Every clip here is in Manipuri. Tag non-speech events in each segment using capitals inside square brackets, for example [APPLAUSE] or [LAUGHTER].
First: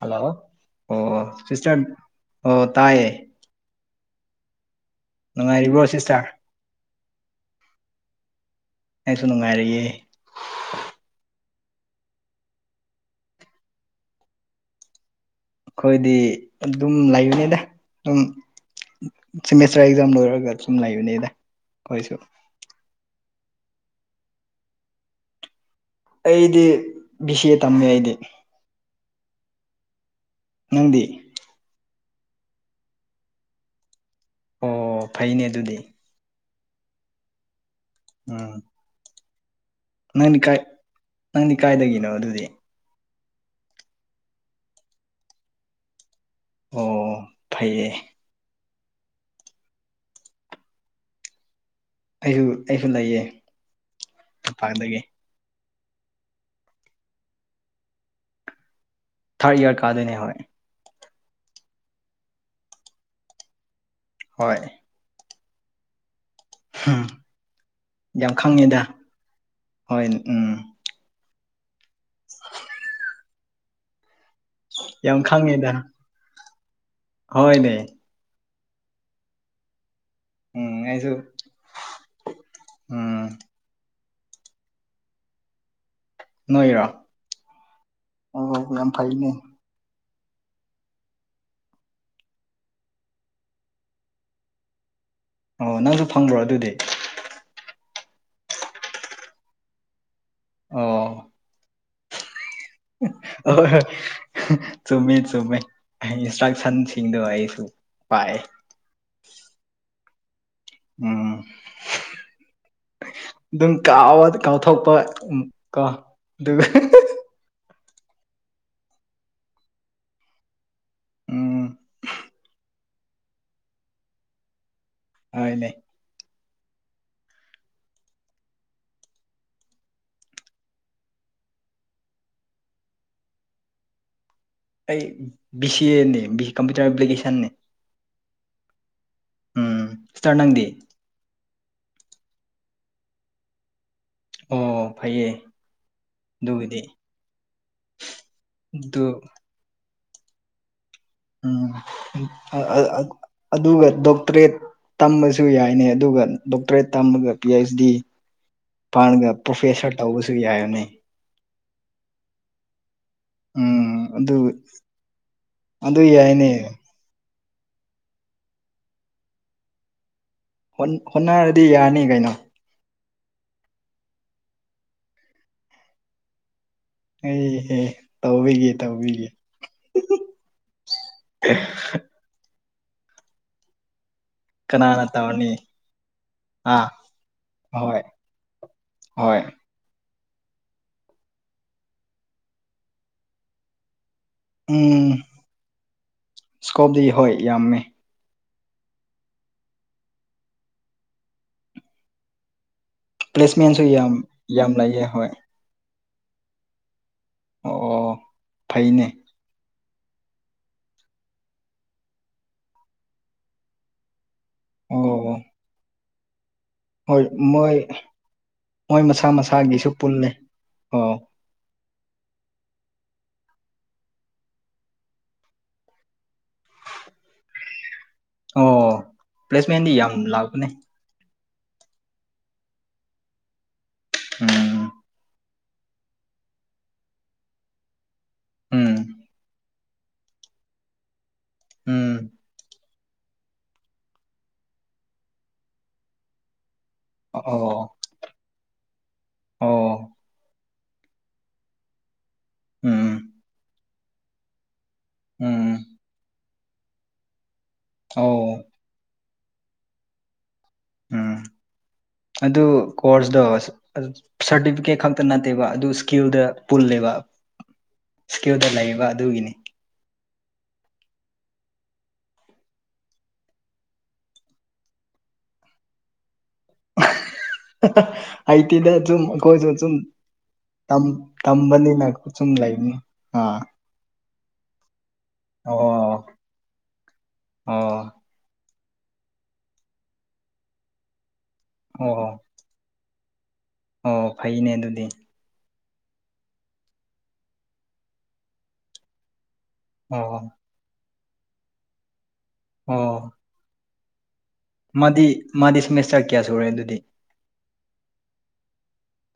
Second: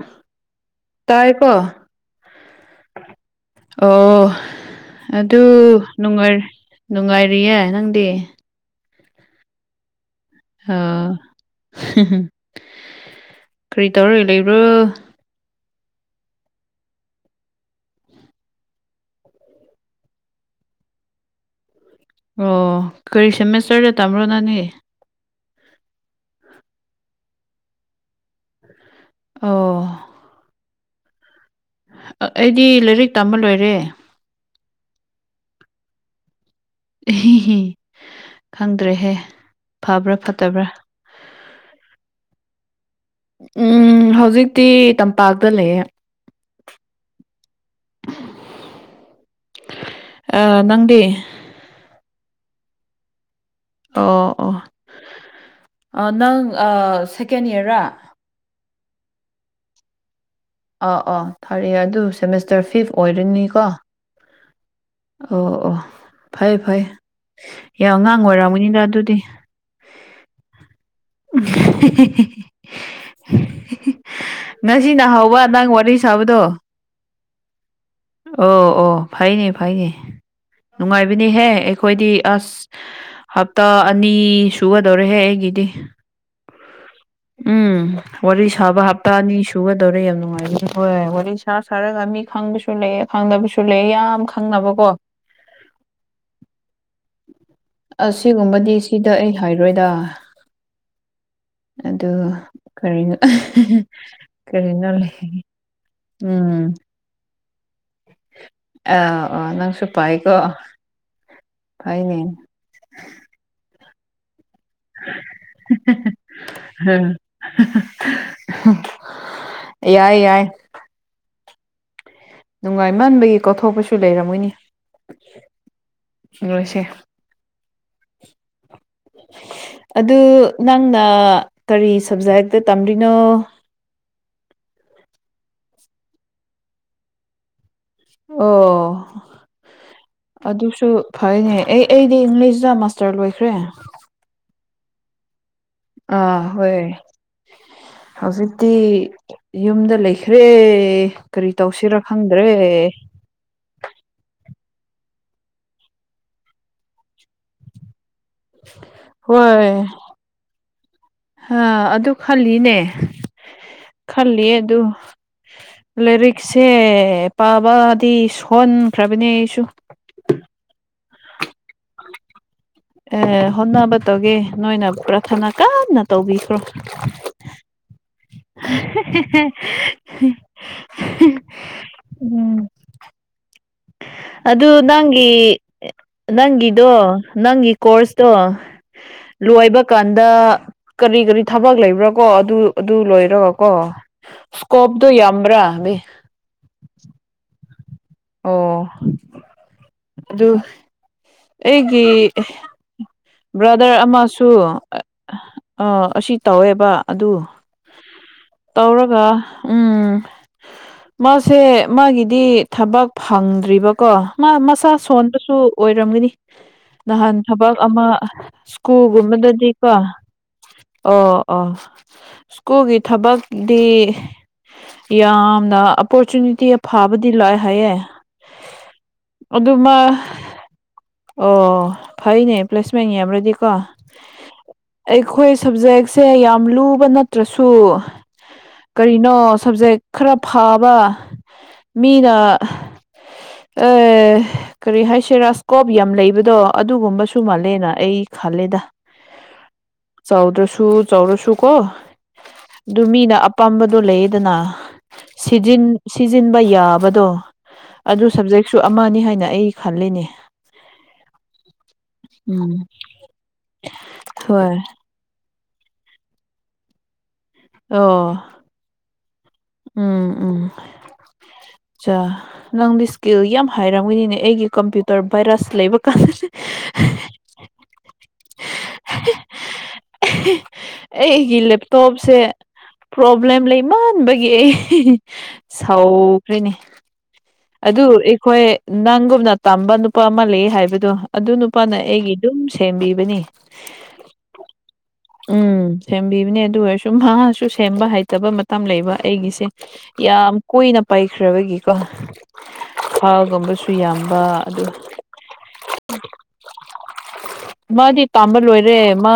ꯍꯜꯂꯣ ꯑꯣ ꯇꯥꯏꯀꯣ ꯁꯤꯁꯇꯔ ꯑꯣ ꯇꯥꯌꯦ ꯑꯣ ꯅꯨꯡꯉꯥꯏꯔꯤꯕ꯭ꯔꯣ ꯁꯤꯁꯇꯔ ꯑꯗꯨꯥꯏ ꯅꯨꯡꯉꯥꯏꯔꯤꯌꯦ ꯅꯪꯗꯤ ꯑꯩꯁꯨ ꯅꯨꯡꯉꯥꯏꯔꯤꯑꯦ ꯑꯥ ꯀꯔꯤ ꯇꯧꯔꯒ ꯂꯩꯕ꯭ꯔꯣ ꯑꯩꯈꯣꯏꯗꯤ ꯑꯗꯨꯝ ꯂꯩꯕꯅꯤꯗ ꯑꯗꯨꯝ ꯁꯤꯦꯃꯦꯁꯇꯔ ꯑꯦꯛꯖꯥꯝ ꯂꯣꯏꯔꯒ ꯁꯨꯝ ꯂꯩꯕꯅꯦꯗ ꯑꯩꯈꯣꯏꯁꯨ ꯑꯣ ꯀꯔꯤ ꯁꯦꯃꯦꯁꯇꯔꯗ ꯇꯝꯔꯣ ꯅꯪꯅꯦ ꯑꯩꯗꯤ ꯕꯤ ꯁꯤ ꯑꯦ ꯇꯝꯃꯦ ꯑꯩꯗꯤ ꯑꯣ ꯅꯪꯗꯤ ꯑꯩꯗꯤ ꯂꯥꯏꯔꯤꯛ ꯇꯝꯕ ꯂꯣꯏꯔꯦ ꯑꯣ ꯐꯩꯅꯦ ꯑꯗꯨꯗꯤ ꯏꯍꯤꯍꯤ ꯎꯝ ꯈꯪꯗ꯭ꯔꯦꯍꯦ ꯐꯕ꯭ꯔꯥ ꯅꯪꯗꯤ ꯀꯥꯏ ꯐꯠꯇꯕ꯭ꯔꯥ ꯅꯪꯗꯤ ꯀꯥꯏꯗꯒꯤꯅꯣ ꯑꯗꯨꯗꯤ ꯎꯝ ꯍꯧꯖꯤꯛꯇꯤ ꯇꯝꯄꯥꯛꯇ ꯂꯩꯌꯦ ꯑꯣ ꯐꯩꯌꯦ ꯑ ꯅꯪꯗꯤ ꯑꯩꯁꯨ ꯑꯩꯁꯨ ꯂꯩꯌꯦ ꯑꯣ ꯇꯝꯄꯥꯛꯗꯒꯤ ꯑꯣ ꯅꯪ ꯁꯦꯀꯦꯟ ꯏꯌ꯭ꯔꯔꯥ ꯊꯥꯔꯠ ꯏꯌꯥꯔ ꯀꯥꯗꯣꯏꯅꯦ ꯍꯣꯏ ꯑꯣ ꯑꯥ ꯊꯥꯔꯛꯑꯦ ꯑꯗꯨ ꯁꯦꯃꯦꯁꯇꯔ ꯐꯤꯐ ꯑꯣꯏꯔꯅꯤꯀꯣ ꯍꯣꯏ ꯑꯣ ꯑꯣ ꯐꯩ ꯐꯩ ꯌꯥꯝ ꯑꯉꯥꯡ ꯑꯣꯏꯔꯝꯒꯅꯤꯗ ꯑꯗꯨꯗꯤ ꯍꯣꯏ ꯎꯝ [UNINTELLIGIBLE] ꯉꯁꯤꯅ ꯌꯥꯝ ꯍꯧꯕ ꯁꯕꯗꯣ ꯍꫭꯏꯅꯦ ꯑꯣ ꯑꯣ ꯐꯩꯅꯦ ꯐꯩꯅꯦ ꯎꯝ ꯑꯩꯁꯨ ꯅꯨꯡꯉꯥꯏꯕꯅꯤꯍꯦ ꯑꯩꯈꯣꯏꯗꯤ ꯑꯁ ꯎꯝ ꯍꯞ ꯇꯥ ꯑꯅꯤ ꯁꯨꯒꯗꯧꯔꯦꯍꯦ ꯑꯩꯒꯤꯗꯤ ꯅꯣꯏꯔꯣ ꯎꯝ ꯋꯥꯔꯤ ꯑꯣ ꯁꯥꯕ ꯌꯥꯝ ꯍꯞꯇꯥ ꯑꯅꯤ ꯐꯩꯅꯦ ꯁꯨ ꯁꯨꯗꯒꯗꯧꯔꯦ ꯌꯥꯝ ꯅꯨꯡꯉꯥꯏꯕꯅꯦ ꯍꯣꯏ ꯋꯥꯔꯤ ꯁꯥ ꯁꯥꯔꯒ ꯃꯤ ꯈꯪꯕꯁꯨ ꯂꯩꯌꯦ ꯈꯪꯗꯕꯁꯨ ꯂꯩꯌꯦ ꯌꯥꯝ ꯈꯪꯅꯕꯀꯣ [UNINTELLIGIBLE] ꯑꯣ ꯅꯪꯁꯨ ꯐꯪꯕ꯭ꯔꯣ ꯑꯗꯨꯗꯤ ꯑꯁꯤꯒꯨꯝꯕꯗꯤ ꯁꯤꯗ ꯑꯩ ꯍꯥꯏꯔꯣꯏꯗ ꯑꯣ ꯑꯗꯨ ꯀꯔꯤꯅꯣ ꯑꯍꯣꯏ ꯍꯣꯏ ꯀꯔꯤꯅꯣ ꯂꯩ ꯎꯝ ꯗꯣ ꯑꯩꯁꯨ ꯄꯥꯏ ꯑꯣ ꯑꯥ ꯅꯪꯁꯨ ꯄꯥꯏꯀꯣ ꯎꯝ ꯐꯩꯅꯦ ꯑꯗꯨꯝ ꯀꯋꯥꯗ ꯀꯥꯎꯊꯣꯛꯄ ꯀꯣ ꯑꯗꯨꯒ ꯌꯥꯏ ꯌꯥꯏ ꯎꯝ ꯅꯨꯡꯒꯥꯏꯃꯟꯕꯒꯤ ꯀꯥꯎꯊꯣꯛꯄꯁꯨ ꯂꯩꯔꯝꯒꯅꯤ ꯍꯣꯏꯅꯦ ꯅꯣꯏꯁꯦ ꯑꯗꯨ ꯅꯪꯅ ꯀꯔꯤ ꯁꯕꯖꯦꯛꯇ ꯇꯝꯔꯤꯅꯣ ꯑꯩ ꯕꯤ ꯁꯤ ꯑꯦꯅꯦ ꯕꯤ ꯀꯝꯄ꯭ꯌꯨꯇꯔ ꯑꯦꯄ꯭ꯂꯤꯀꯦꯁꯟꯅꯦ ꯑꯣ ꯎꯝ ꯁꯤꯁꯇꯔ ꯅꯪꯗꯤ ꯑꯗꯨꯁꯨ ꯐꯩꯅꯦ ꯑꯩ ꯑꯩꯗꯤ ꯏꯪꯂꯤꯁꯇ ꯃꯥꯁꯇꯔ ꯂꯣꯏꯈ꯭ꯔꯦ ꯑꯣ ꯐꯩꯌꯦ ꯑꯥ ꯍꯣꯏ ꯑꯗꯨꯒꯤꯗꯤ ꯍꯧꯖꯤꯛꯇꯤ ꯑꯗꯨ ꯌꯨꯝꯗ ꯂꯩꯈ꯭ꯔꯦ ꯀꯔꯤ ꯎꯝ ꯇꯧꯁꯤꯔ ꯈꯪꯗ꯭ꯔꯦ ꯑꯗꯨꯒ ꯗꯣꯛꯇꯔꯦꯠ ꯇꯝꯕꯁꯨ ꯌꯥꯏꯅꯦ ꯑꯗꯨꯒ ꯗꯣꯛꯇꯔꯦꯠ ꯇꯝꯃꯒ ꯄꯤ ꯑꯩꯩꯆ ꯗꯤ ꯄꯥꯟꯒ ꯍꯣꯏ ꯄ꯭ꯔꯣꯐꯦꯁꯔ ꯇꯧꯕꯁꯨ ꯌꯥꯔꯅꯤ ꯑ ꯑꯗꯨ ꯈꯜꯂꯤꯅꯦ ꯈꯜꯂꯤꯌꯦ ꯑꯗꯨ ꯑꯗꯨ ꯌꯥꯏꯅꯦ ꯂꯥꯏꯔꯤꯛꯁꯦ ꯄꯥꯕꯗꯤ ꯁꯣꯟꯈ꯭ꯔꯕꯅꯦ ꯑꯩꯁꯨ ꯍꯣꯠꯅꯔꯗꯤ ꯌꯥꯔꯅꯤ ꯀꯩꯅꯣ ꯑꯦ ꯍꯣꯠꯅꯕ ꯇꯧꯒꯦ ꯅꯣꯏꯅ ꯄ꯭ꯔꯥꯊꯅꯥ ꯀꯟꯅ ꯇꯧꯕꯤꯈ꯭ꯔꯣ ꯑꯩꯍ ꯇꯧꯕꯤꯒꯦ ꯇꯧꯕꯤꯒꯦ ꯎꯝ ꯑꯗꯨ ꯀꯅꯥꯅ ꯅꯪꯒꯤ ꯇꯧꯔꯅꯤ ꯑꯥ ꯅꯪꯒꯤꯗꯣ ꯅꯪꯒꯤ ꯍꯣꯏ ꯀꯣꯔꯁꯇꯣ ꯍꯣꯏ ꯂꯣꯏꯕ ꯀꯥꯟꯗ ꯀꯔꯤ ꯀꯔꯤ ꯊꯕꯛ ꯂꯩꯕ꯭ꯔꯥ ꯀꯣ ꯑꯗꯨ ꯑꯗꯨ ꯂꯣꯏꯔꯒ ꯀꯣ ꯁꯀꯣꯞꯗꯨ ꯌꯥꯝꯕ꯭ꯔꯥꯕ ꯁ꯭ꯀꯣꯞꯗꯤ ꯍꯣꯏ ꯌꯥꯝꯃꯦ ꯑꯣ ꯑꯗꯨ ꯑꯩꯒꯤ ꯄ꯭ꯂꯦꯁꯃꯦꯟꯁꯨ ꯕ꯭ꯔꯗꯔ ꯌꯥꯝ ꯑꯃꯁꯨ ꯌꯥꯝ ꯂꯩꯌꯦ ꯍꯣꯏ ꯑꯥ ꯑꯁꯤ ꯇꯧꯋꯦꯕ ꯑꯗꯨ ꯑꯣ ꯐꯩꯅꯦ ꯇꯧꯔꯒ ꯎꯝ ꯃꯥꯁꯦ ꯃꯥꯒꯤꯗꯤ ꯊꯕꯛ ꯐꯪꯗ꯭ꯔꯤꯕꯀꯣ ꯃꯥ ꯃꯁꯥ ꯑꯣ ꯁꯣꯟꯕꯁꯨ ꯑꯣꯏꯔꯝꯒꯅꯤ ꯍꯣꯏ ꯅꯍꯥꯟ ꯊꯕꯛ ꯃꯣꯏ ꯑꯃ ꯃꯣꯏ ꯃꯁꯥ ꯃꯁꯥꯒꯤꯁꯨ ꯁ꯭ꯀꯨꯜꯒꯨꯝꯕꯗꯗꯤꯀꯣ ꯑꯣ ꯄꯨꯜꯂꯦ ꯑꯣ ꯑꯣ ꯁ꯭ꯀꯨꯜꯒꯤ ꯊꯕꯛꯗꯤ ꯌꯥꯝꯅ ꯑꯣꯞꯄꯣꯔꯆꯨꯅꯤꯇꯤ ꯐꯕꯗꯤ ꯂꯥꯛꯑꯦ ꯍꯥꯏꯌꯦꯦ ꯑꯣ ꯑꯗꯨꯃ ꯄ꯭ꯂꯦꯁꯃꯦꯟꯗꯤ ꯌꯥꯝ ꯂꯥꯛꯄꯅꯦ ꯑꯣ ꯐꯩꯅꯦ ꯄ꯭ꯂꯁ ꯁꯅꯤ ꯍꯥꯏꯕꯣꯗꯤꯣ ꯎꯝ ꯑꯩꯈꯣꯏ ꯁꯕꯖꯦꯛꯁꯦ ꯌꯥꯝ ꯂꯨꯕ ꯅꯠꯇ꯭ꯔꯁꯨ ꯎꯝ ꯀꯔꯤꯅꯣ ꯁꯕꯖꯦꯛ ꯈꯔ ꯐꯕ ꯎꯝ ꯃꯤꯅ ꯑꯦ ꯀꯔꯤ ꯍꯥꯏꯁꯦ ꯔꯥꯁꯀꯣꯞ ꯌꯥꯝ ꯂꯩꯕꯗꯣ ꯑꯗꯨꯒꯨꯝꯕꯁꯨ ꯃꯥꯜꯂꯦ ꯑꯣ ꯑꯩ ꯈꯂꯦꯗ ꯑꯣ ꯆꯥꯎꯗ꯭ꯔꯁꯨ ꯆꯥꯎꯔꯁꯨ ꯀꯣ ꯑꯗꯨ ꯎꯝ ꯃꯤꯅ ꯑꯄꯥꯝꯕꯗꯣ ꯂꯩꯌꯦꯗꯅ ꯎꯝ ꯁꯤꯖꯤꯟꯕ ꯌꯥꯕꯗꯣ ꯑꯗꯨ ꯑꯣ ꯁꯕꯖꯦꯛꯁꯨ ꯑꯃꯅꯤ ꯍꯥꯏꯅ ꯑꯩ ꯈꯜꯂꯤꯅꯦ ꯎꯝ ꯑꯗꯨ ꯎꯝ ꯀꯣꯔꯁꯇꯣ ꯍꯣꯏ ꯁꯥꯔꯇꯤꯐꯤꯀꯦꯠ ꯈꯛ ꯈꯇ ꯅꯠꯇꯦꯕ ꯑꯗꯨ ꯏꯁꯀꯤꯜꯗ ꯄꯨꯜꯂꯦꯕ ꯑꯣ ꯑꯗꯨꯗ ꯂꯩꯔꯤꯕꯕ ꯑꯗꯨꯒꯤꯅꯤ ꯎꯝ ꯎꯝ ꯑꯆꯥ ꯅꯪꯗꯤ ꯏꯁꯀꯤꯜ ꯌꯥꯝ ꯍꯥꯏꯔꯝꯒꯅꯤꯅꯦ ꯑꯩꯒꯤ ꯀꯝꯄ꯭ꯌꯨꯇꯔ ꯚꯥꯏꯔꯁ ꯂꯩꯕ ꯀꯥꯟꯁꯤ ꯑ ꯇꯗ ꯆꯨꯝ ꯀꯣꯏꯁꯨ ꯆꯨꯝ ꯑꯩꯒꯤ ꯇꯝꯕꯅꯤꯅꯥ ꯀ ꯆꯨꯝ ꯂ ꯑ ꯏꯃꯥꯟꯕꯒꯤ ꯑꯩ ꯑꯣ ꯁꯥꯎꯈ꯭ꯔꯦꯅꯦ ꯑꯣ ꯑꯗꯨ ꯑꯩꯈꯣꯏ ꯅꯪꯒꯨꯝꯅ ꯇꯝꯕ ꯅꯨꯄꯥ ꯑꯃ ꯂꯩ ꯍꯥꯏꯕꯗꯣ ꯑꯗꯨ ꯅꯨꯄꯥꯅ ꯑꯣ ꯑꯩꯒꯤ ꯑꯗꯨꯝ ꯁꯦꯝꯕꯤꯕꯅꯤ ꯑꯣ ꯐꯩꯅꯦ ꯑꯗꯨꯗꯤ ꯎꯝ ꯁꯦꯝꯕꯤꯕꯅꯦ ꯑꯗꯨ ꯑꯣꯏꯔꯁꯨ ꯃꯍꯥꯛꯁꯨ ꯁꯦꯝꯕ ꯍꯩꯇꯕ ꯃꯇꯝ ꯂꯩꯕ ꯑꯩꯒꯤꯁꯦ ꯑꯣ ꯌꯥꯝ ꯀꯨꯏꯅ ꯄꯥꯏꯈ꯭ꯔꯕꯒꯤꯀꯣ ꯑꯣ ꯍꯥꯥꯒꯨꯝꯕꯁꯨ ꯌꯥꯝꯕ ꯑꯗꯨ ꯃꯥꯗꯤ ꯃꯥꯗꯤ ꯁꯦꯃꯦꯁꯇꯔ ꯀꯌꯥ ꯁꯨꯔꯦ ꯑꯗꯨꯗꯤ ꯃꯥꯗꯤ ꯇꯥꯝꯕ ꯂꯣꯏꯔꯦ ꯃꯥ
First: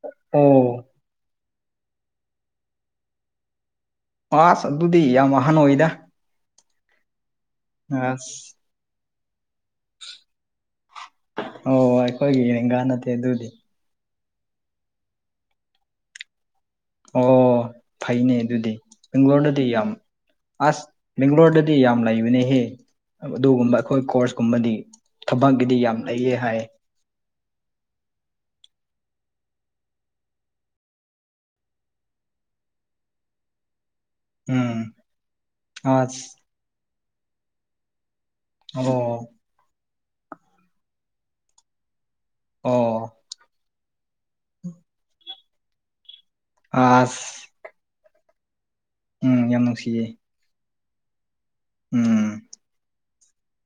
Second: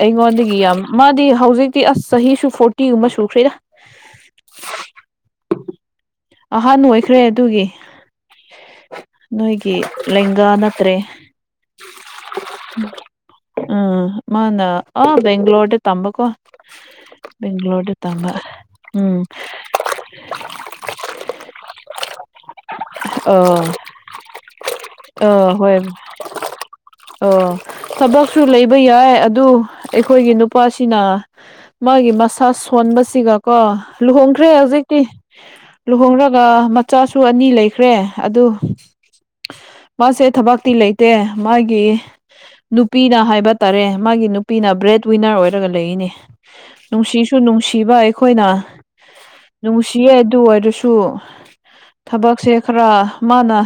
ꯑꯩꯉꯣꯟꯗꯒꯤ ꯑꯣ ꯌꯥꯝ ꯃꯥꯗꯤ ꯍꯧꯖꯤꯛꯇꯤ ꯑꯁ ꯆꯍꯤꯁꯨ ꯐꯣꯔꯇꯤꯒꯨꯝꯕ ꯁꯨꯈ꯭ꯔꯤꯗ ꯑꯁ ꯑꯗꯨꯗꯤ ꯌꯥꯝ ꯋꯥꯍꯥꯟ ꯑꯣꯏꯗ ꯑꯍꯥꯟꯕ ꯑꯣꯏꯈ꯭ꯔꯦ ꯑꯗꯨꯒꯤ ꯑꯁ ꯑ ꯅꯣꯏꯒꯤ ꯂꯦꯡꯒꯥ ꯅꯠꯇ꯭ꯔꯦ ꯑꯣ ꯑꯩꯈꯣꯏꯒꯤ ꯂꯦꯡꯒꯥ ꯅꯠꯇꯦ ꯑꯗꯨꯗꯤ ꯎꯝ ꯃꯥꯅ ꯑ ꯕꯦꯡ꯭ꯂꯣꯔꯗ ꯇꯝꯕꯀꯣ ꯑꯣ ꯕꯦꯡꯒ꯭ꯂꯣꯔꯗ ꯇꯝꯕ ꯐꯩꯅꯦ ꯑꯗꯨꯗꯤ ꯎꯝ ꯕꯦꯡꯒ꯭ꯂꯣꯔꯗꯗꯤ ꯌꯥꯝ ꯑꯁ ꯕꯦꯡꯒ꯭ꯂꯣꯔꯗꯗꯤ ꯌꯥꯝ ꯂꯩꯕꯅꯦꯍꯦ ꯑꯥ ꯑꯗꯨꯒꯨꯝꯕ ꯑꯩꯈꯣꯏ ꯀꯣꯔꯁꯀꯨꯝꯕꯗꯤ ꯊꯕꯛꯒꯤꯗꯤ ꯌꯥꯝ ꯂꯩꯌꯦ ꯍꯥꯏ ꯑꯣ ꯊꯕꯛꯁꯨ ꯂꯩꯕ ꯌꯥꯏ ꯑꯗꯨ ꯑꯩꯈꯣꯏꯒꯤ ꯅꯨꯄꯥꯁꯤꯅ ꯃꯥꯒꯤ ꯃꯁꯥ ꯁꯣꯟꯕꯁꯤꯒꯀꯣ ꯂꯨꯍꯣꯡꯈ꯭ꯔꯦ ꯎꯝ ꯍꯧꯖꯤꯛꯇꯤ ꯑꯁ ꯂꯨꯍꯣꯡꯔꯒ ꯃꯆꯥꯁꯨ ꯑꯅꯤ ꯂꯩꯈ꯭ꯔꯦ ꯑꯗꯨ ꯑꯣ ꯃꯥꯁꯦ ꯊꯕꯛꯇꯤ ꯂꯩꯇꯦ ꯃꯥꯒꯤ ꯑꯣ ꯅꯨꯄꯤꯅ ꯍꯥꯏꯕ ꯇꯔꯦ ꯃꯥꯒꯤ ꯅꯨꯄꯤꯅ ꯕ꯭ꯔꯦꯗ ꯋꯤꯟꯅꯔ ꯑꯣꯏꯔꯒ ꯂꯩꯌ‌ꯦꯅꯦ ꯑꯁ ꯅꯨꯡꯁꯤꯁꯨ ꯅꯨꯡꯁꯤꯕ ꯑꯩꯈꯣꯏꯅ ꯎꯝ ꯌꯥꯝ ꯅꯨꯡꯁꯤꯌꯦ ꯑꯗꯨ ꯑꯣꯏꯔꯁꯨ ꯎꯝ ꯊꯕꯛꯁꯦ ꯈꯔ ꯃꯥꯅ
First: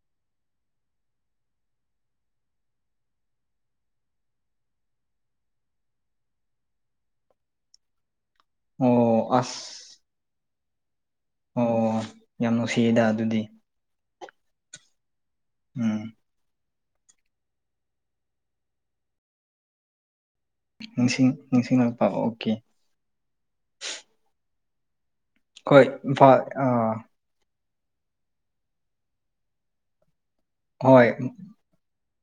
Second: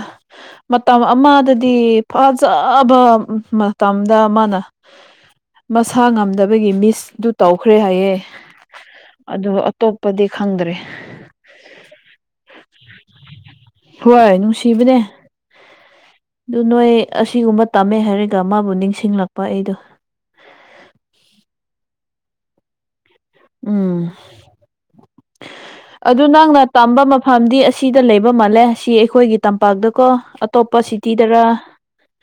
ꯃꯇꯝ ꯑꯃꯗꯗꯤ ꯐꯖꯕ ꯃꯇꯝꯗ ꯃꯥꯅ ꯃꯁꯥ ꯉꯝꯗꯕꯒꯤ ꯃꯤꯁ ꯑꯗꯨ ꯇꯧꯈ꯭ꯔꯦ ꯍꯥꯏꯌꯦ ꯑꯣ ꯑꯗꯨ ꯑꯁ ꯑꯇꯣꯞ ꯄꯗꯤ ꯈꯪꯗ꯭ꯔꯦ ꯑꯣ ꯌꯥꯝ ꯅꯨꯡꯁꯤꯌꯦꯗ ꯑꯗꯨꯗꯤ ꯍꯣꯏ ꯅꯨꯡꯁꯤꯕꯅꯦ ꯎꯝ ꯑꯗꯨ ꯅꯣꯏ ꯑꯁꯤꯒꯨꯝꯕ ꯇꯝꯃꯦ ꯍꯥꯏꯔꯒ ꯃꯥꯕꯨ ꯅꯤꯡꯁꯤꯡꯂꯛꯄ ꯑꯩꯗꯣ ꯅꯤꯡꯁꯤꯡ ꯅꯤꯡꯁꯤꯡꯂꯛꯄ ꯑꯣꯀꯦ ꯎꯝ ꯍꯣꯏ ꯑꯗꯨ ꯏꯝꯐꯥꯜ ꯅꯪꯅ ꯑꯥ ꯇꯝꯕ ꯃꯐꯝ ꯐꯝꯗꯤ ꯑꯁꯤꯗ ꯂꯩꯕ ꯃꯥꯜꯂꯦ ꯁꯤ ꯑꯩꯈꯣꯏꯒꯤ ꯇꯝꯄꯥꯛꯇꯀꯣ ꯑꯇꯣꯞꯄ ꯍꯣꯏ ꯁꯤꯇꯤꯗꯔ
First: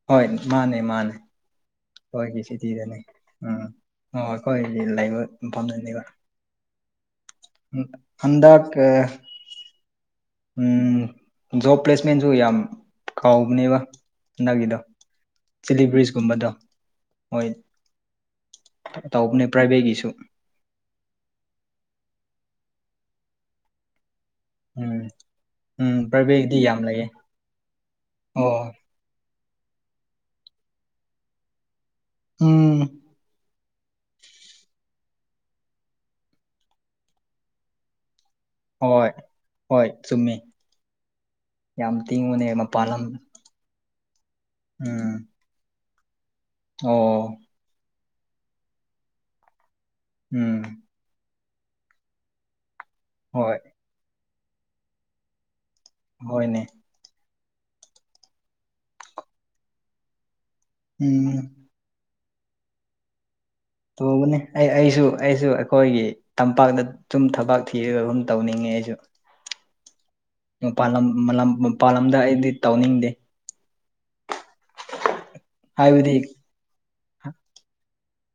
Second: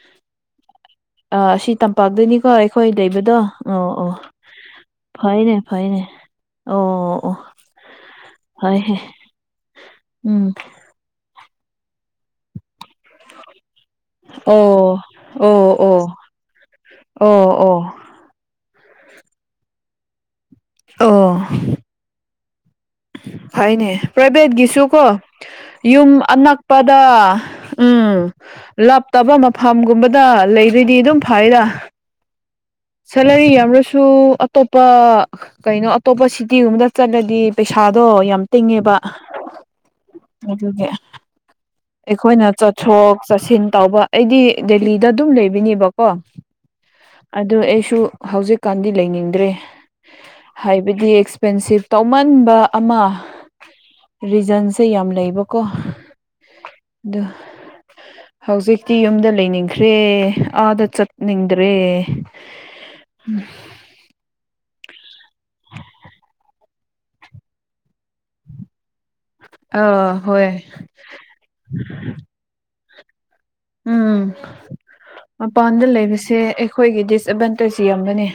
ꯍꯣꯏ ꯃꯥꯅꯦ ꯃꯥꯅꯦ ꯑꯥ ꯑꯁꯤ ꯑꯩꯈꯣꯏꯒꯤ ꯇꯝꯄꯥꯛꯇꯅꯤꯀꯣ ꯑꯩꯈꯣꯏ ꯁꯤꯇꯤꯗꯅꯤ ꯂꯩꯕꯗꯣ ꯎꯝ ꯑꯣ ꯑꯣ ꯑꯩꯈꯣꯏꯒꯤ ꯂꯩꯕ ꯐꯩꯅꯦ ꯐꯩꯅꯦ ꯃꯐꯝꯗꯨꯅꯦꯕ ꯑꯣ ꯑꯣ ꯍꯟꯗꯛ ꯀ ꯐꯩꯍꯦ ꯎꯝ ꯎꯝ ꯖꯣꯕ ꯄ꯭ꯂꯁꯃꯦꯟꯁꯨ ꯌꯥꯝ ꯀꯥꯎꯕꯅꯦꯕ ꯑꯣ ꯍꯟꯗꯛꯀꯤꯗꯣ ꯑꯣ ꯆꯤꯂꯤ ꯑꯣ ꯕ꯭ꯔꯤꯖꯀꯨꯝꯕꯗꯣ ꯑꯣ ꯍꯣꯏ ꯑꯣ ꯇꯧꯕꯅꯦ ꯄ꯭ꯔꯥꯏꯚꯦꯠꯀꯤꯁꯨ ꯑꯣ ꯐꯩꯅꯦ ꯄ꯭ꯔꯥꯏꯚꯦꯠꯀꯤꯁꯨ ꯎꯝ ꯀꯣ ꯎꯝ ꯌꯨꯝ ꯄ꯭ꯔꯥꯏꯚꯦꯠꯀꯤꯗꯤ ꯌꯥꯝ ꯑꯅꯛꯄꯗ ꯂꯩꯌꯦ ꯎꯝ ꯑꯣ ꯂꯞ ꯇꯕ ꯃꯐꯝꯒꯨꯝꯕꯗ ꯂꯩꯔꯗꯤ ꯑꯗꯨꯝ ꯐꯩꯌ‌ꯦꯗ ꯎꯝ ꯁꯦꯜꯂꯔꯤ ꯌꯥꯝꯔꯁꯨ ꯑꯇꯣꯞꯄ ꯀꯩꯅꯣ ꯑꯇꯣꯞꯄ ꯁꯤꯇꯤꯒꯨꯝꯕꯗ ꯆꯠꯂꯗꯤ ꯄꯩꯁꯥꯗꯣ ꯌꯥꯝ ꯇꯤꯡꯉꯦꯕ ꯍꯣꯏ ꯍꯣꯏ ꯆꯨꯝꯃꯤ ꯑꯗꯨꯒꯤ ꯌꯥꯝ ꯇꯤꯡꯕꯅꯦ ꯑꯩꯈꯣꯏꯅ ꯃꯄꯥꯟ ꯂꯝ ꯆꯠꯊꯣꯛ ꯆꯠꯁꯤꯟ ꯇꯧꯕ ꯑꯩꯗꯤ ꯗꯦꯜꯂꯤꯗ ꯎꯝ ꯑꯗꯨꯝ ꯂꯩꯕꯅꯦꯕꯀꯣ ꯑꯣ ꯑꯗ‌ꯣ ꯑꯩꯁꯨ ꯍꯧꯖꯤꯛꯀꯥꯟꯗꯤ ꯂꯩꯅꯤꯡꯗ꯭ꯔꯦ ꯎꯝ ꯍꯥꯏꯕꯗꯤ ꯑꯦꯛꯁꯄꯦꯟꯁꯤꯞ ꯇꯧꯃꯟꯕ ꯑꯃ ꯍꯣꯏ ꯔꯤꯖꯟꯁꯦ ꯌꯥꯝ ꯂꯩꯕꯀꯣ ꯍꯣꯏꯅꯦ ꯗꯨ ꯍꯧꯖꯤꯛꯇꯤ ꯌꯨꯝꯗ ꯂꯩꯅꯤꯡꯈ꯭ꯔꯦ ꯑꯥꯗ ꯎꯝ ꯆꯠꯅꯤꯡꯗ꯭ꯔꯦ ꯇꯧꯕꯅꯤ ꯑꯩ ꯑꯩꯁꯨ ꯑꯩꯁꯨ ꯑꯩꯈꯣꯏꯒꯤ ꯇꯝꯄꯥꯛꯇ ꯁꯨꯝ ꯊꯕꯥꯛ ꯊꯤꯔꯒ ꯑꯗꯨꯨꯝ ꯇꯧꯅꯤꯡꯉꯦ ꯑꯩꯁꯨ ꯑꯧ ꯍꯣꯏ ꯃꯄꯥꯥꯟ ꯂꯝ ꯃꯄꯥꯟ ꯂꯝꯗ ꯑꯩꯗꯤ ꯇꯧꯅꯤꯡꯗꯦ ꯎꯝ ꯃꯄꯥꯟꯗ ꯍꯥꯏꯕꯗꯤ ꯂꯩꯕꯁꯦ ꯑꯩꯈꯣꯏꯒꯤ ꯗꯤꯁꯑꯠꯚꯟꯇꯦꯖ ꯌꯥꯝꯕꯅꯦ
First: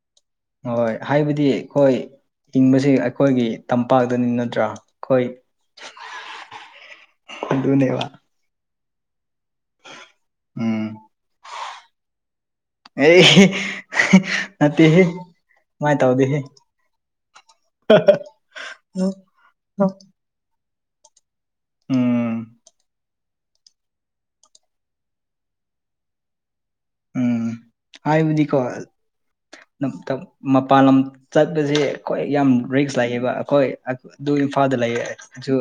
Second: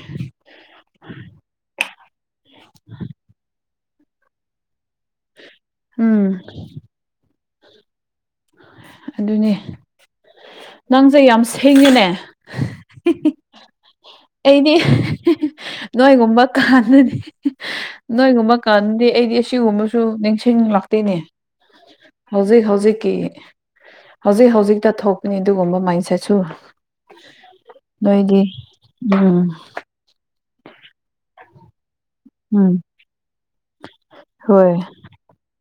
ꯍꯣꯏ ꯍꯥꯏꯕꯗꯤ ꯑꯩꯈꯣꯏ ꯍꯤꯡꯕꯁ‌ꯦ ꯑꯩꯈꯣꯏꯒꯤ ꯇꯝꯄꯥꯛꯇꯅꯤ ꯅꯠꯇ꯭ꯔꯥ ꯎꯝ ꯈ ꯑꯗꯨꯅꯦꯕ ꯑꯗꯨꯅꯦ ꯎꯝ ꯅꯪꯁꯦ ꯌꯥꯝ ꯁꯦꯡꯉꯦꯅꯦ ꯑꯩ ꯑꯩꯗꯤ ꯇꯧꯗꯦꯍꯦ ꯅꯣꯏꯒꯨꯝꯕ ꯀꯥꯟꯗꯨꯗꯤ ꯅꯣꯏꯒꯨꯝꯕ ꯀꯥꯟꯗꯤ ꯑꯩꯗꯤ ꯑꯁꯤꯒꯨꯝꯕꯁꯨ ꯅꯤꯡꯁꯤꯡ ꯂꯥꯛꯇꯣꯏꯅꯦ ꯎꯝ ꯍꯧꯖꯤꯛ ꯍꯧꯖꯤꯛꯀꯤ ꯍꯧꯖꯤꯛ ꯍꯧꯖꯤꯛꯇ ꯊꯣꯛꯄꯅꯤ ꯑꯗꯨꯒꯨꯝꯕ ꯃꯥꯏꯁꯦꯠꯁꯨ ꯎꯝ ꯍꯥꯏꯕꯗꯤꯀꯣ ꯎꯝ ꯃꯄꯥꯟ ꯂꯝ ꯆꯠꯄꯁꯦ ꯑꯩꯈꯣꯏ ꯌꯥꯝ ꯎꯝ ꯔꯤꯛꯁ ꯂꯥꯛꯑꯦꯕ ꯑꯩꯈꯣꯏ ꯑꯗꯨ ꯍꯣꯏ ꯏꯝꯐꯥꯜꯗ ꯂꯩꯌꯦ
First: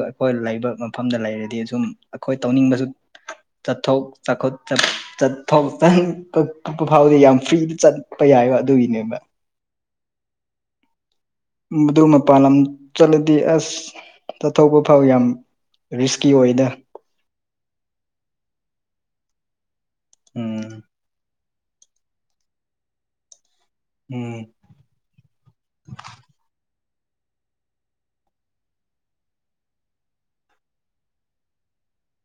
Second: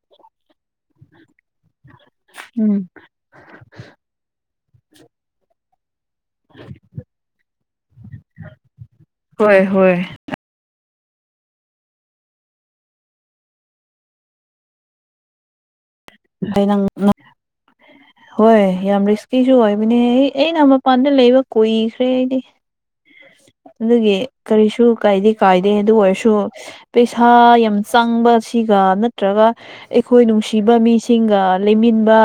ꯑꯩꯈꯣꯏ ꯂꯩꯕ ꯃꯐꯝꯗ ꯂꯩꯔꯗꯤ ꯁꯨꯝ ꯑꯩꯈꯣꯏ ꯎꯝ ꯇꯧꯅꯤꯡꯕꯁꯨ ꯆꯠꯊꯣꯛ ꯆꯈ ꯆ ꯆꯠꯊꯣꯛ ꯆ ꯀ ꯀꯛꯄ ꯐꯥꯎꯗꯤ ꯌꯥꯝ ꯐ꯭ꯔꯤꯗ ꯆꯠꯄ ꯌꯥꯏꯕ ꯑꯗꯨꯒꯤꯅꯦꯕ ꯍꯣꯏ ꯍꯣꯏ ꯃꯗꯨ ꯃꯄꯥꯟ ꯂꯝ ꯆꯠꯂꯗꯤ ꯑꯁ ꯇꯠꯊꯧꯕ ꯐꯥꯎ ꯌꯥꯝ ꯔꯤꯁꯀꯤ ꯑꯣꯏꯗ [UNINTELLIGIBLE] ꯍꯣꯏ ꯌꯥꯝ ꯔꯤꯁ ꯀꯁꯨ ꯑꯣꯏꯕꯅꯦ ꯑꯩ ꯎꯝ ꯑꯩꯅ ꯃꯄꯥꯟꯗ ꯂꯩꯕ ꯀꯨꯏꯈ꯭ꯔꯦ ꯑꯩꯗꯤ ꯑꯗꯨꯒꯤ ꯎꯝ ꯀꯔꯤꯁꯨ ꯀꯥꯏꯗꯤ ꯀꯥꯏꯗꯦ ꯑꯗꯨ ꯑꯣꯏꯔꯁꯨ ꯫ ꯄꯩꯁꯥ ꯌꯥꯝ ꯆꯪꯕ ꯁꯤꯒ ꯅꯠꯇ꯭ꯔꯒ ꯑꯩꯈꯣꯏ ꯅꯨꯡꯁꯤꯕ ꯃꯤꯁꯤꯡꯒ ꯂꯩꯃꯤꯟꯕ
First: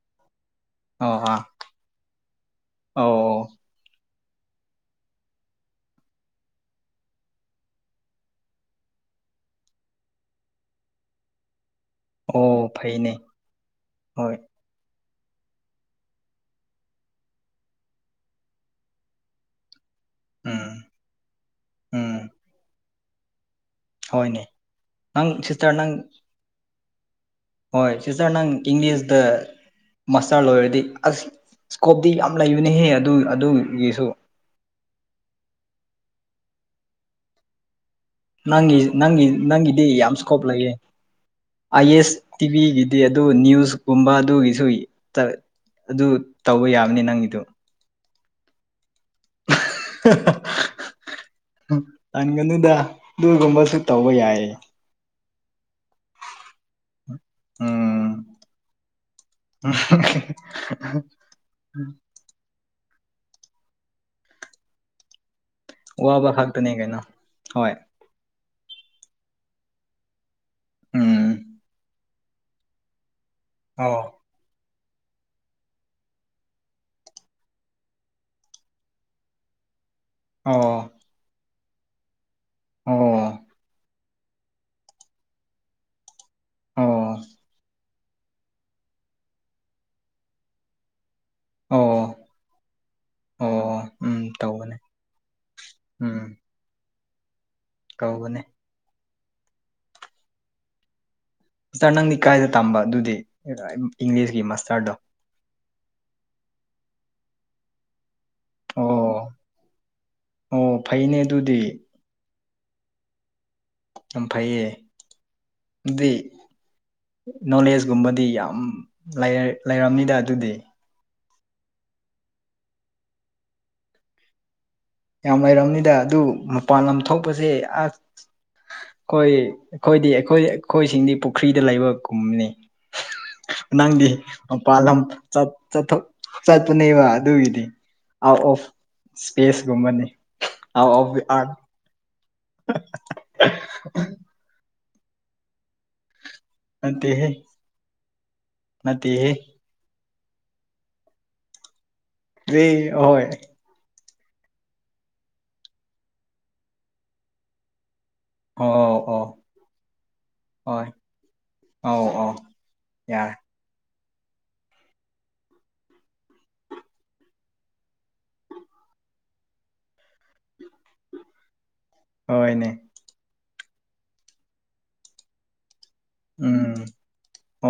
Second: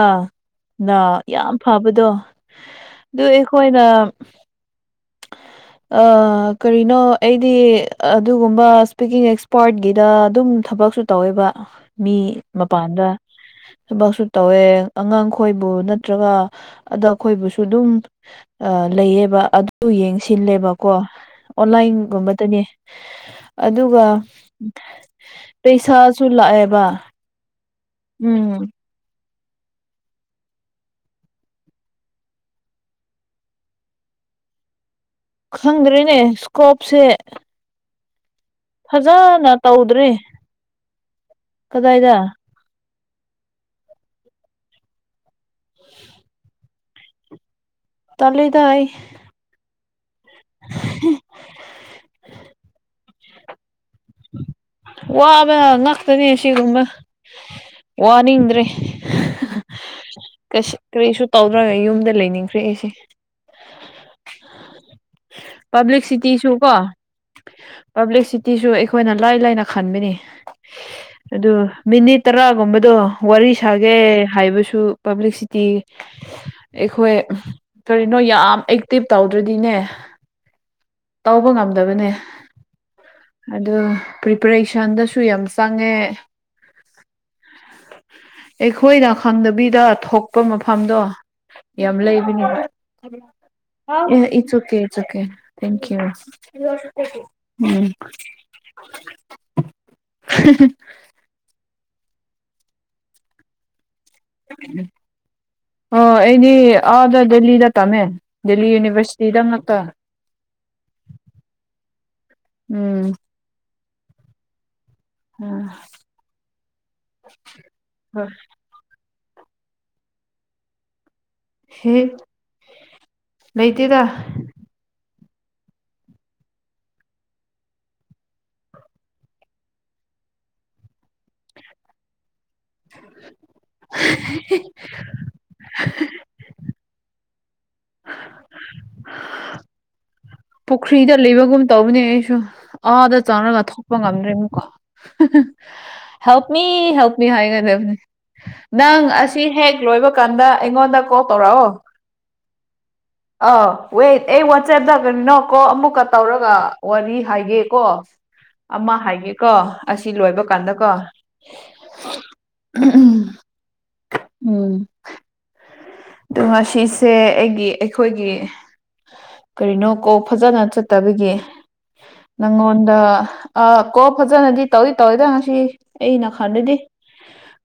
ꯅ ꯑꯣ ꯑꯥ ꯌꯥꯝ ꯐꯕꯗꯣ ꯑꯣ ꯑꯗꯨ ꯑꯩꯈꯣꯏꯅ ꯑꯥ ꯀꯔꯤꯅꯣ ꯑꯩꯗꯤ ꯑꯗꯨꯒꯨꯝꯕ ꯁ꯭ꯄꯤꯀꯤꯡ ꯑꯦꯛꯁꯄꯥꯔꯠꯀꯤꯗ ꯑꯗꯨꯝ ꯊꯕꯛꯁꯨꯨ ꯇꯧꯋꯦꯕ ꯃꯤ ꯑꯣ ꯃꯄꯥꯟꯗ ꯐꯩꯅꯦ ꯊꯕꯛꯁꯨ ꯍꯣꯏ ꯇꯧꯋꯦ ꯑꯉꯥꯡ ꯈꯣꯏꯕꯨ ꯅꯠꯇ꯭ꯔꯒ ꯑꯦꯗꯜ ꯈꯣꯏꯕꯨꯁꯨ ꯑꯗꯨꯝ ꯂꯩꯌꯦꯕ꯫ ꯑꯗꯨ ꯎꯝ ꯌꯦꯡꯁꯤꯜꯂꯦꯕꯀꯣ ꯎꯝ ꯑꯣꯟꯂꯥꯏꯟꯒꯨꯝꯕꯗꯅꯦ ꯫ ꯑꯗꯨꯒ ꯍꯣꯏꯅꯦ ꯅꯪ ꯁꯤꯁꯇꯔ ꯅꯪ ꯄꯩꯁꯥꯁꯨ ꯂꯥꯛꯑꯦꯕ ꯍꯣꯏ ꯁꯤꯁꯇꯔ ꯅꯪ ꯎꯝ ꯏꯪꯂꯤꯁꯗ ꯃꯥꯁꯇꯔ ꯂꯣꯏꯔꯗꯤ ꯑꯁ ꯏꯁꯀꯣꯞꯇꯤ ꯌꯥꯝ ꯂꯩꯕꯅꯤꯍꯦ ꯑꯗꯨ ꯑꯗꯨꯒꯤꯁꯨ ꯈꯪꯗ꯭ꯔꯤꯅꯦ ꯏꯁꯀꯣꯞꯁꯦ꯫ ꯅꯪꯒꯤ ꯅꯪꯒꯤ ꯐꯖꯅ ꯅꯪꯒꯤꯗꯤ ꯇꯧꯗ꯭ꯔꯦ ꯌꯥꯝ ꯏꯁꯀꯣꯞ ꯂꯩꯌꯦ ꯑꯥꯏ ꯑꯦꯁ ꯀꯗꯥꯏꯗ ꯇꯤꯚꯤꯒꯤꯗꯤ ꯑꯗꯨ ꯅꯅꯤꯌꯨꯁꯀꯨꯝꯕ ꯑꯗꯨꯒꯤꯁꯨ ꯇꯥ ꯑꯗꯨ ꯇꯧꯕ ꯌꯥꯕꯅꯤ ꯅꯪꯒꯤꯗꯣ ꯇꯜꯂꯤꯗ ꯑꯩ ꯇꯟꯒꯅꯨꯗꯥ ꯑꯗꯨꯒꯨꯝꯕꯁꯨ ꯇꯧꯕ ꯌꯥꯏꯌꯦ ꯫ ꯋꯥꯕ ꯅꯅꯥꯥꯛꯇꯅꯤ ꯁꯤꯒꯨꯝꯕ ꯫ ꯎꯝ ꯋꯥꯅꯤꯡꯗ꯭ꯔꯦ ꯀꯔꯤꯁꯨ ꯇꯧꯗ꯭ꯔꯒ ꯌꯨꯝꯗ ꯂꯩꯅꯤꯡꯈ꯭ꯔꯦ ꯑꯩꯁꯦ ꯫ ꯄꯕ꯭ꯂꯤꯛ ꯋꯥꯕ ꯁꯤꯇꯤꯁꯨ ꯀꯣ ꯈꯛꯇꯅꯦ ꯀꯩꯅꯣ ꯍꯣꯏ ꯄꯥꯕ꯭ꯂꯤꯁꯤꯇꯤꯁꯨ ꯑꯩꯈꯣꯏꯅ ꯂꯥꯏ ꯂꯥꯏꯅ ꯈꯟꯕꯅꯤ ꯎꯝ ꯑꯗꯨ ꯃꯤꯅꯤꯠ ꯇꯔꯥꯒꯨꯝꯕꯗꯣ ꯋꯥꯔꯤ ꯁꯥꯒꯦ ꯑꯣ ꯍꯥꯏꯕꯁꯨ ꯄꯕ꯭ꯂꯤꯁꯤꯇꯤ ꯑꯩꯈꯣꯏ ꯀꯔꯤꯅꯣ ꯌꯥꯝ ꯑꯦꯛꯇꯤꯚ ꯇꯧꯗ꯭ꯔꯗꯤꯅꯦ ꯑꯣ ꯇꯧꯕ ꯉꯝꯗꯕꯅꯦ ꯑꯣ ꯑꯗꯣ ꯄ꯭ꯔꯦꯁꯟꯗꯁꯨ ꯌꯥꯝ ꯆꯪꯉꯦ ꯫ ꯑꯣ ꯑꯩꯈꯣꯏꯅ ꯈꯪꯗꯕꯤꯗ ꯊꯣꯛꯄ ꯃꯐꯝꯗꯣ ꯫ ꯌꯥꯝ ꯑꯣ ꯂꯩꯕꯅꯤ ꯫ ꯑꯣ ꯑꯦ ꯎꯝ ꯏꯠꯆ ꯑꯣꯀꯦ ꯇꯧꯕꯅꯦ ꯏꯠꯆ ꯑꯣꯀꯦ ꯊꯦꯡꯀꯌꯨ ꯎꯝ ꯫ ꯎꯝ ꯀꯧꯕꯅꯦ ꯇꯔ ꯅꯪꯗꯤ ꯀꯥꯏꯗ ꯇꯝꯕ ꯑꯗꯨꯗꯤ ꯏꯪꯂꯤꯁꯀꯤ ꯃꯥꯁꯇꯔꯗꯣ ꯑꯣ ꯑꯩꯗꯤ ꯑꯥꯗ ꯗꯦꯜꯂꯤꯗ ꯇꯝꯃꯦ꯫ ꯗꯦꯜꯂꯤ ꯑꯣ ꯌꯨꯅꯤꯚꯔꯁꯤꯇꯤꯗꯪ ꯅꯛꯇꯣ ꯑꯣ ꯐꯩꯅꯦ ꯑꯗꯨꯗꯤ ꯎꯝ ꯌꯥꯝ ꯐꯩꯌꯦ ꯗꯤ ꯅꯣꯂꯦꯖꯀꯨꯝꯕꯗꯤ ꯌꯥꯝ ꯂꯩꯔꯝꯅꯤꯗ ꯑꯗꯨꯗꯤ ꯍꯦ ꯂꯩꯇꯗ ꯌꯥꯝ ꯍꯩꯔꯝꯅꯤꯗ ꯑꯗꯨ ꯃꯄꯥꯟ ꯂꯝ ꯊꯣꯛꯄꯁꯦ ꯑꯁ ꯑꯩꯈꯣꯏ ꯑꯩꯈꯣꯏꯗꯤ ꯑꯩꯈꯣꯏ ꯑꯩꯈꯣꯏꯁꯤꯡꯗꯤ ꯄꯨꯈ꯭ꯔꯤꯗ ꯂꯩꯕꯒꯨꯝꯅꯤ ꯫ ꯅꯪꯗꯤ ꯃꯄꯥꯜꯂꯝ ꯆꯠ ꯆꯊꯠ ꯆꯠꯄꯅꯦꯕ ꯑꯗꯨꯒꯤꯗꯤ ꯑꯥꯎꯠ ꯑꯣꯐ ꯏꯁꯄꯦꯁ ꯫ ꯆꯨꯝꯕꯅꯤ ꯄꯨꯈ꯭ꯔꯤꯗ ꯂꯩꯕꯒꯨꯝ ꯇꯧꯕꯅꯦ ꯑꯩꯁꯨ ꯑꯥꯗ ꯆꯥꯔꯒ ꯊꯣꯛꯄ ꯉꯝꯗ꯭ꯔꯦ ꯑꯃꯨꯛꯀ ꯫ [UNINTELLIGIBLE] ꯍꯦꯜꯃꯤ ꯍꯦꯜꯃꯤ ꯅꯠꯇꯦꯍꯦ ꯍꯥꯏꯔꯒ ꯂꯩꯅꯦ ꯅꯪ ꯅꯠꯇꯦꯍꯦ ꯑꯁꯤ ꯍꯦꯛ ꯂꯣꯏꯕ ꯫ ꯀꯥꯟꯗ ꯏꯉꯣꯟꯗ ꯀꯣꯜ ꯇꯧꯔꯛꯑꯣ ꯫ [UNINTELLIGIBLE] ꯍꯣꯏ ꯑꯥ ꯋꯦꯠ ꯑꯩ ꯋꯥꯆꯦꯞꯇ ꯀꯩꯅꯣ ꯀꯣꯜ ꯑꯃꯨꯛꯀ ꯇꯧꯔꯒ ꯋꯥꯔꯤ ꯍꯥꯏꯒꯦꯀꯣ ꯫ ꯑꯃ ꯑꯣ ꯑꯣ ꯍꯥꯏꯒꯦꯀꯣ ꯑꯁꯤ ꯂꯣꯏꯕ ꯍꯣꯏ ꯀꯥꯟꯗꯀꯣ ꯑꯧ ꯑꯧ ꯌꯥꯔꯦ ꯎꯝ ꯑꯗꯨ ꯉꯁꯤꯁꯦ ꯑꯩꯒꯤ ꯑꯩꯈꯣꯏꯒꯤ ꯀꯔꯤꯅꯣ ꯀꯣ ꯐꯖꯅ ꯆꯠꯇꯕꯒꯤ ꯫ ꯍꯣꯏꯅꯦ ꯅꯪꯉꯣꯟꯗ ꯑ ꯀꯣꯜ ꯐꯖꯅꯗꯤ ꯇꯧꯗꯤ ꯇꯧꯋꯤꯗ ꯉꯥꯁꯤ ꯫ ꯑꯩꯅ ꯈꯟꯗꯗꯤ ꯎꯝ